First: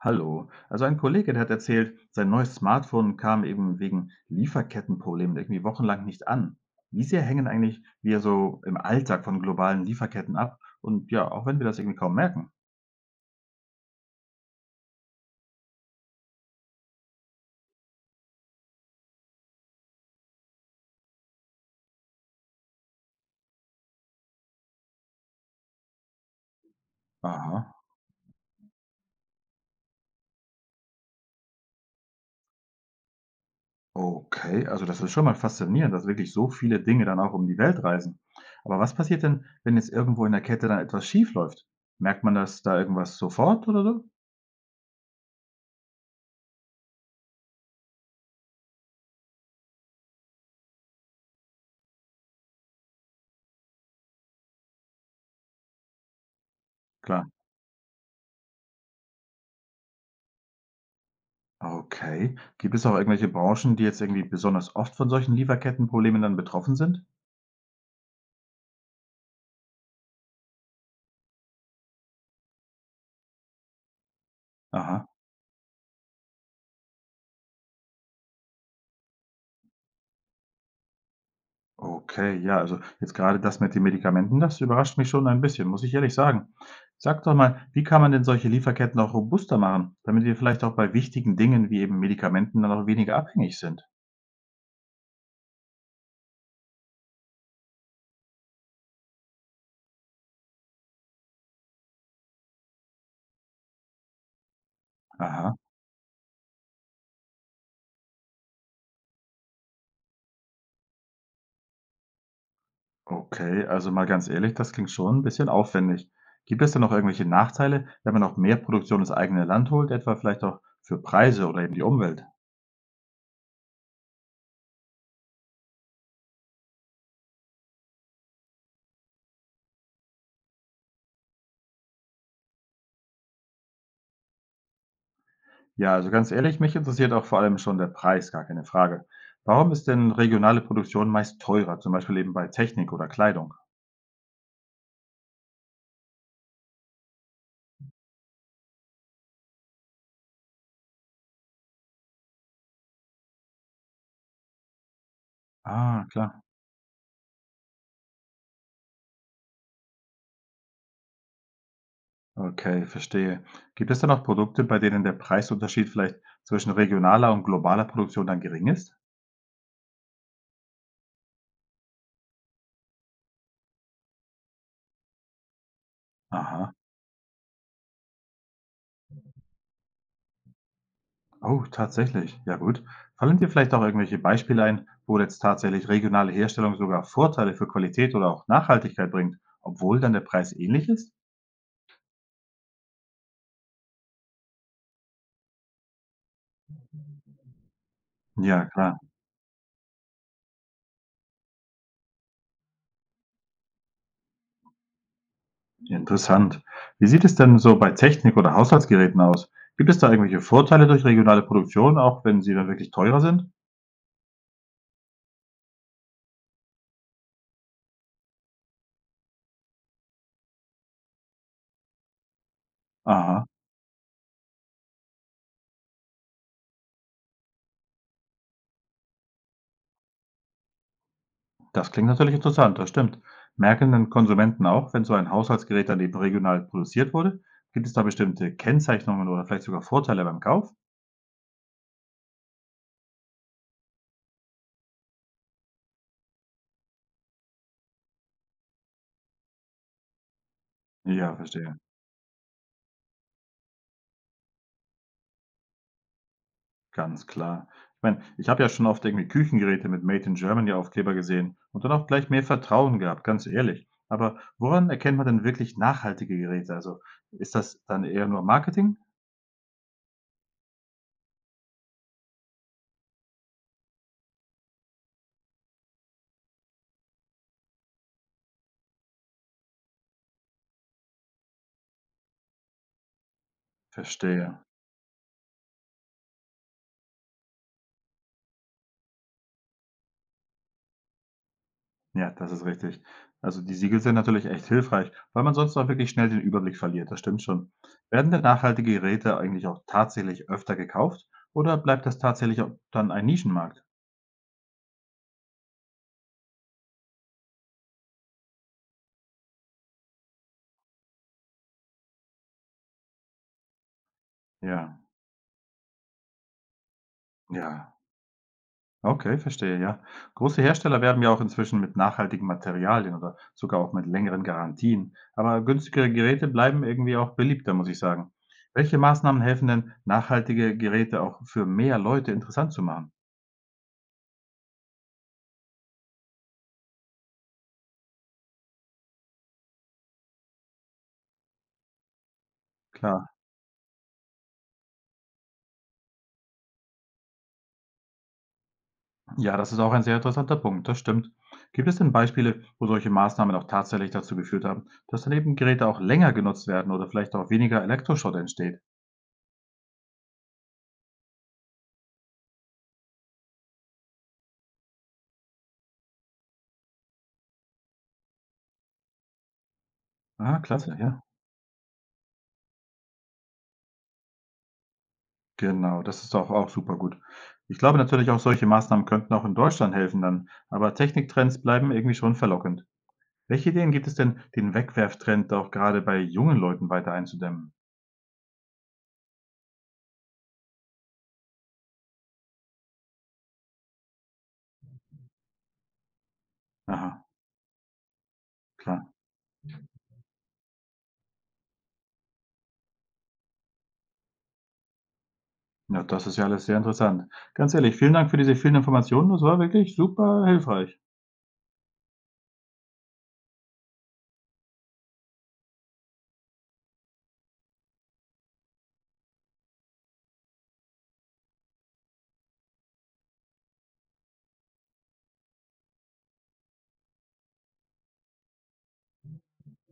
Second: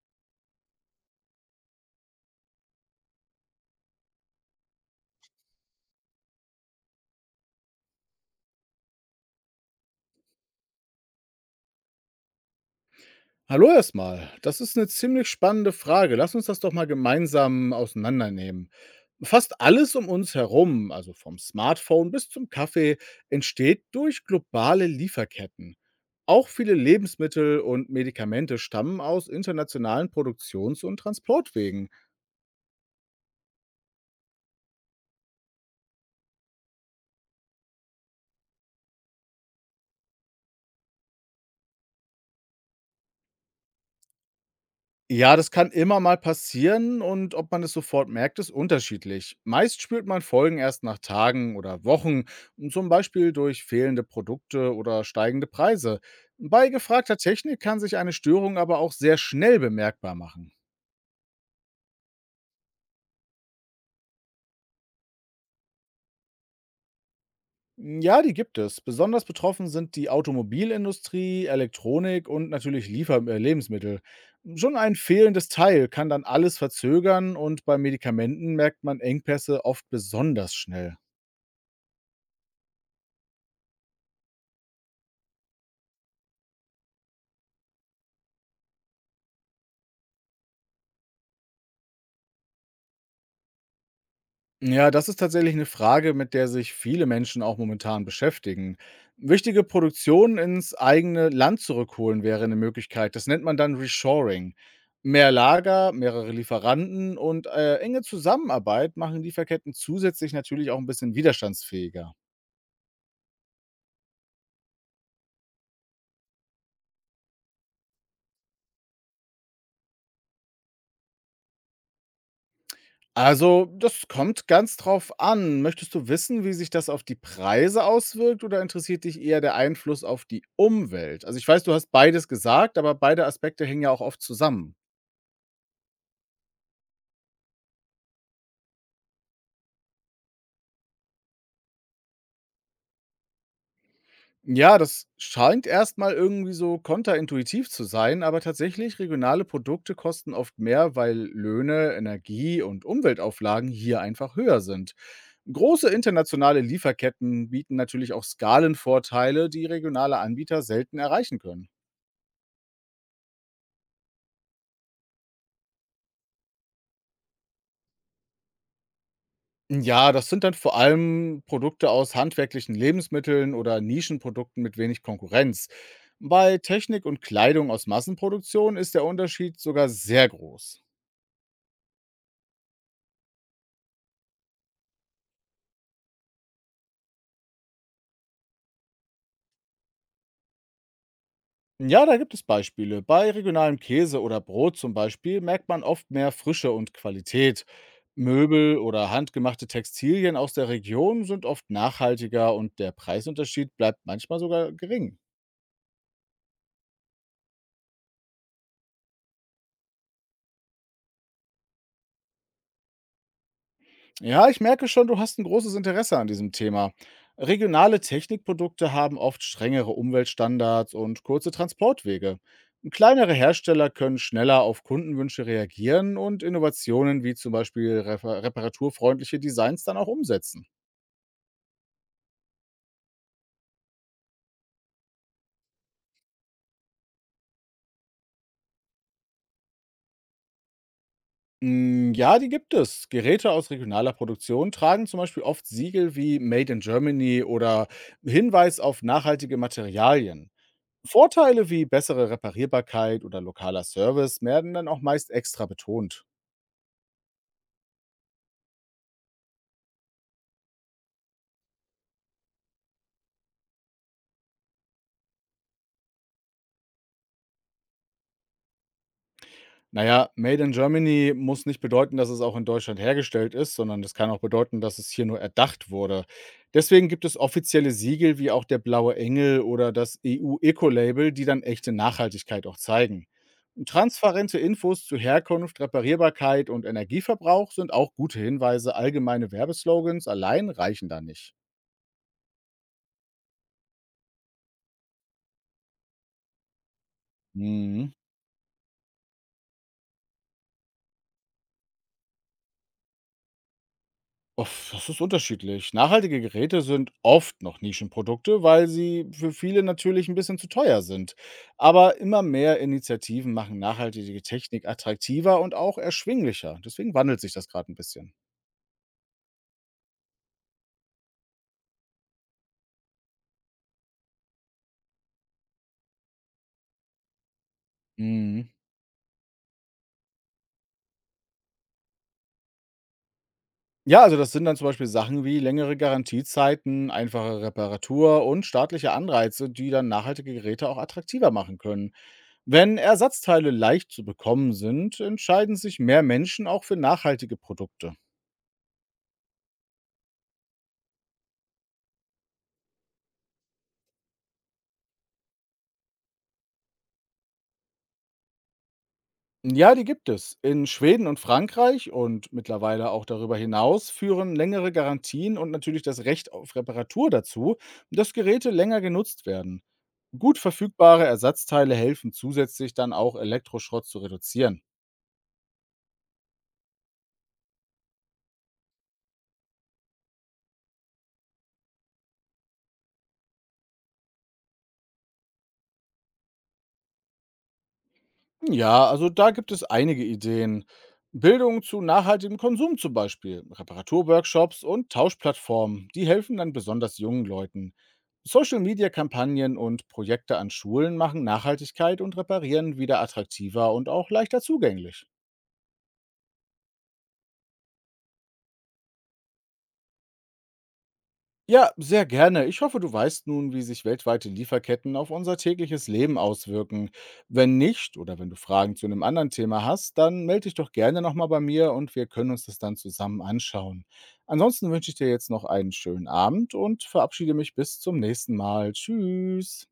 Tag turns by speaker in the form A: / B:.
A: Hallo. Also ein Kollege, der hat erzählt, sein neues Smartphone kam eben wegen Lieferkettenproblemen irgendwie wochenlang nicht an. Wie sehr hängen eigentlich wir so im Alltag von globalen Lieferketten ab? Und ja, auch wenn wir das irgendwie kaum merken.
B: Hallo erstmal. Das ist eine ziemlich spannende Frage. Lass uns das doch mal gemeinsam auseinandernehmen. Fast alles um uns herum, also vom Smartphone bis zum Kaffee, entsteht durch globale Lieferketten. Auch viele
A: Aha.
B: Lebensmittel und Medikamente stammen aus internationalen Produktions und Transportwegen.
A: Okay, also das ist schon mal faszinierend, dass wirklich so viele Dinge dann auch um die Welt reisen. Aber was passiert denn, wenn jetzt irgendwo in der Kette dann etwas schief läuft? Merkt man das da irgendwas sofort oder so?
B: Ja, das kann immer mal passieren und ob man es sofort merkt, ist unterschiedlich. Meist spürt man Folgen erst nach Tagen oder Wochen, zum Beispiel durch fehlende Produkte oder steigende Preise. Bei gefragter
A: Klar.
B: Technik kann sich eine Störung aber auch sehr schnell bemerkbar machen.
A: Okay. Gibt es auch irgendwelche Branchen, die jetzt irgendwie besonders oft von solchen Lieferkettenproblemen dann betroffen sind?
B: Ja, die gibt es. Besonders betroffen sind die Automobilindustrie, Elektronik und natürlich Liefer Lebensmittel. Schon ein
A: Aha,
B: fehlendes Teil kann dann alles verzögern und bei Medikamenten merkt man Engpässe oft besonders schnell.
A: okay, ja, also jetzt gerade das mit den Medikamenten, das überrascht mich schon ein bisschen, muss ich ehrlich sagen. Sag doch mal, wie kann man denn solche Lieferketten auch robuster machen, damit wir vielleicht auch bei wichtigen Dingen wie eben Medikamenten dann auch weniger abhängig sind?
B: Ja, das ist tatsächlich eine Frage, mit der sich viele Menschen auch momentan beschäftigen. Wichtige Produktionen ins eigene Land zurückholen wäre eine Möglichkeit. Das nennt man dann Reshoring. Mehr
A: Aha,
B: Lager, mehrere Lieferanten und, enge Zusammenarbeit machen Lieferketten zusätzlich natürlich auch ein bisschen widerstandsfähiger.
A: okay, also mal ganz ehrlich, das klingt schon ein bisschen aufwendig. Gibt es denn noch irgendwelche Nachteile, wenn man auch mehr Produktion ins eigene Land holt, etwa vielleicht auch für Preise oder eben die Umwelt?
B: Also, das kommt ganz drauf an. Möchtest du wissen, wie sich das auf die Preise auswirkt oder interessiert dich eher der Einfluss auf die Umwelt? Also, ich weiß, du hast beides gesagt, aber beide Aspekte hängen ja auch oft zusammen.
A: Ja, also ganz ehrlich, mich interessiert auch vor allem schon der Preis, gar keine Frage. Warum ist denn regionale Produktion meist teurer, zum Beispiel eben bei Technik oder Kleidung?
B: Ja, das scheint erstmal irgendwie so konterintuitiv zu sein, aber tatsächlich regionale Produkte kosten oft mehr, weil Löhne, Energie und Umweltauflagen hier einfach höher sind. Große
A: Ah, klar.
B: internationale Lieferketten bieten natürlich auch Skalenvorteile, die regionale Anbieter selten erreichen können.
A: Okay, verstehe. Gibt es dann auch Produkte, bei denen der Preisunterschied vielleicht zwischen regionaler und globaler Produktion dann gering ist?
B: Ja, das sind dann vor allem Produkte aus handwerklichen Lebensmitteln oder Nischenprodukten mit wenig Konkurrenz. Bei
A: Aha.
B: Technik und Kleidung aus Massenproduktion ist der Unterschied sogar sehr groß.
A: Oh, tatsächlich. Ja gut. Fallen dir vielleicht auch irgendwelche Beispiele ein, wo jetzt tatsächlich regionale Herstellung sogar Vorteile für Qualität oder auch Nachhaltigkeit bringt, obwohl dann der Preis ähnlich ist?
B: Ja, da gibt es Beispiele. Bei regionalem Käse oder Brot zum Beispiel merkt man oft mehr Frische und Qualität.
A: Ja,
B: Möbel
A: klar.
B: oder handgemachte Textilien aus der Region sind oft nachhaltiger und der Preisunterschied bleibt manchmal sogar gering.
A: Interessant. Wie sieht es denn so bei Technik oder Haushaltsgeräten aus? Gibt es da irgendwelche Vorteile durch regionale Produktion, auch wenn sie dann wirklich teurer sind?
B: Ja, ich merke schon, du hast ein großes Interesse an diesem Thema. Regionale Technikprodukte haben oft strengere Umweltstandards und kurze Transportwege. Kleinere
A: Aha,
B: Hersteller können schneller auf Kundenwünsche reagieren und Innovationen wie zum Beispiel reparaturfreundliche Designs dann auch umsetzen.
A: das klingt natürlich interessant, das stimmt. Merken denn Konsumenten auch, wenn so ein Haushaltsgerät dann eben regional produziert wurde? Gibt es da bestimmte Kennzeichnungen oder vielleicht sogar Vorteile beim Kauf?
B: Mm, ja, die gibt es. Geräte aus regionaler Produktion tragen zum Beispiel oft Siegel wie Made in Germany oder Hinweis auf nachhaltige Materialien.
A: Ja,
B: Vorteile
A: verstehe.
B: wie bessere Reparierbarkeit oder lokaler Service werden dann auch meist extra betont.
A: Ganz klar. Ich meine, ich habe ja schon oft irgendwie Küchengeräte mit Made in Germany Aufkleber gesehen und dann auch gleich mehr Vertrauen gehabt, ganz ehrlich. Aber woran erkennt man denn wirklich nachhaltige Geräte? Also ist das dann eher nur Marketing?
B: Naja, Made in Germany muss nicht bedeuten, dass es auch in Deutschland hergestellt ist, sondern das kann auch bedeuten, dass es hier nur erdacht wurde. Deswegen gibt es offizielle Siegel wie auch der Blaue Engel oder das EU-Eco-Label, die dann echte Nachhaltigkeit auch zeigen. Transparente
A: Verstehe.
B: Infos zu Herkunft, Reparierbarkeit und Energieverbrauch sind auch gute Hinweise. Allgemeine Werbeslogans allein reichen da nicht.
A: Ja, das ist richtig. Also die Siegel sind natürlich echt hilfreich, weil man sonst auch wirklich schnell den Überblick verliert. Das stimmt schon.
B: Mhm.
A: Werden denn nachhaltige Geräte eigentlich auch tatsächlich öfter gekauft oder bleibt das tatsächlich auch dann ein Nischenmarkt?
B: Uff, das ist unterschiedlich. Nachhaltige Geräte sind oft noch Nischenprodukte, weil sie für viele natürlich ein bisschen zu teuer sind. Aber immer mehr Initiativen machen nachhaltige Technik
A: Ja,
B: attraktiver und auch erschwinglicher. Deswegen wandelt sich das gerade ein
A: ja.
B: bisschen.
A: Okay, verstehe, ja. Große Hersteller werben ja auch inzwischen mit nachhaltigen Materialien oder sogar auch mit längeren Garantien. Aber günstigere Geräte bleiben irgendwie auch beliebter, muss ich sagen.
B: Mhm.
A: Welche Maßnahmen helfen denn, nachhaltige Geräte auch für mehr Leute interessant zu machen?
B: Ja, also das sind dann zum Beispiel Sachen wie längere Garantiezeiten, einfache Reparatur und staatliche Anreize, die dann nachhaltige Geräte auch attraktiver machen können. Wenn
A: Klar,
B: Ersatzteile leicht zu bekommen sind, entscheiden sich mehr Menschen auch für nachhaltige Produkte.
A: ja, das ist auch ein sehr interessanter Punkt, das stimmt. Gibt es denn Beispiele, wo solche Maßnahmen auch tatsächlich dazu geführt haben, dass dann eben Geräte auch länger genutzt werden oder vielleicht auch weniger Elektroschrott entsteht?
B: Ja, die gibt es. In Schweden und Frankreich und mittlerweile auch darüber hinaus führen längere Garantien und natürlich das Recht auf Reparatur dazu, dass Geräte länger genutzt werden. Gut
A: Ah, klasse, ja.
B: verfügbare Ersatzteile helfen zusätzlich dann auch Elektroschrott zu reduzieren.
A: Genau, das ist auch super gut. Ich glaube natürlich, auch solche Maßnahmen könnten auch in Deutschland helfen dann, aber Techniktrends bleiben irgendwie schon verlockend. Welche Ideen gibt es denn, den Wegwerftrend auch gerade bei jungen Leuten weiter einzudämmen?
B: Ja, also da gibt es einige Ideen. Bildung zu nachhaltigem Konsum zum Beispiel, Reparaturworkshops und Tauschplattformen, die helfen dann besonders
A: Aha,
B: jungen Leuten.
A: klar.
B: Social-Media-Kampagnen und Projekte an Schulen machen Nachhaltigkeit und Reparieren wieder attraktiver und auch leichter zugänglich.
A: Ja, das ist ja alles sehr interessant. Ganz ehrlich, vielen Dank für diese vielen Informationen. Das war wirklich super hilfreich.
B: Ja, sehr gerne. Ich hoffe, du weißt nun, wie sich weltweite Lieferketten auf unser tägliches Leben auswirken. Wenn nicht oder wenn du Fragen zu einem anderen Thema hast, dann melde dich doch gerne nochmal bei mir und wir können uns das dann zusammen anschauen. Ansonsten wünsche ich dir jetzt noch einen schönen Abend und verabschiede mich bis zum nächsten Mal. Tschüss.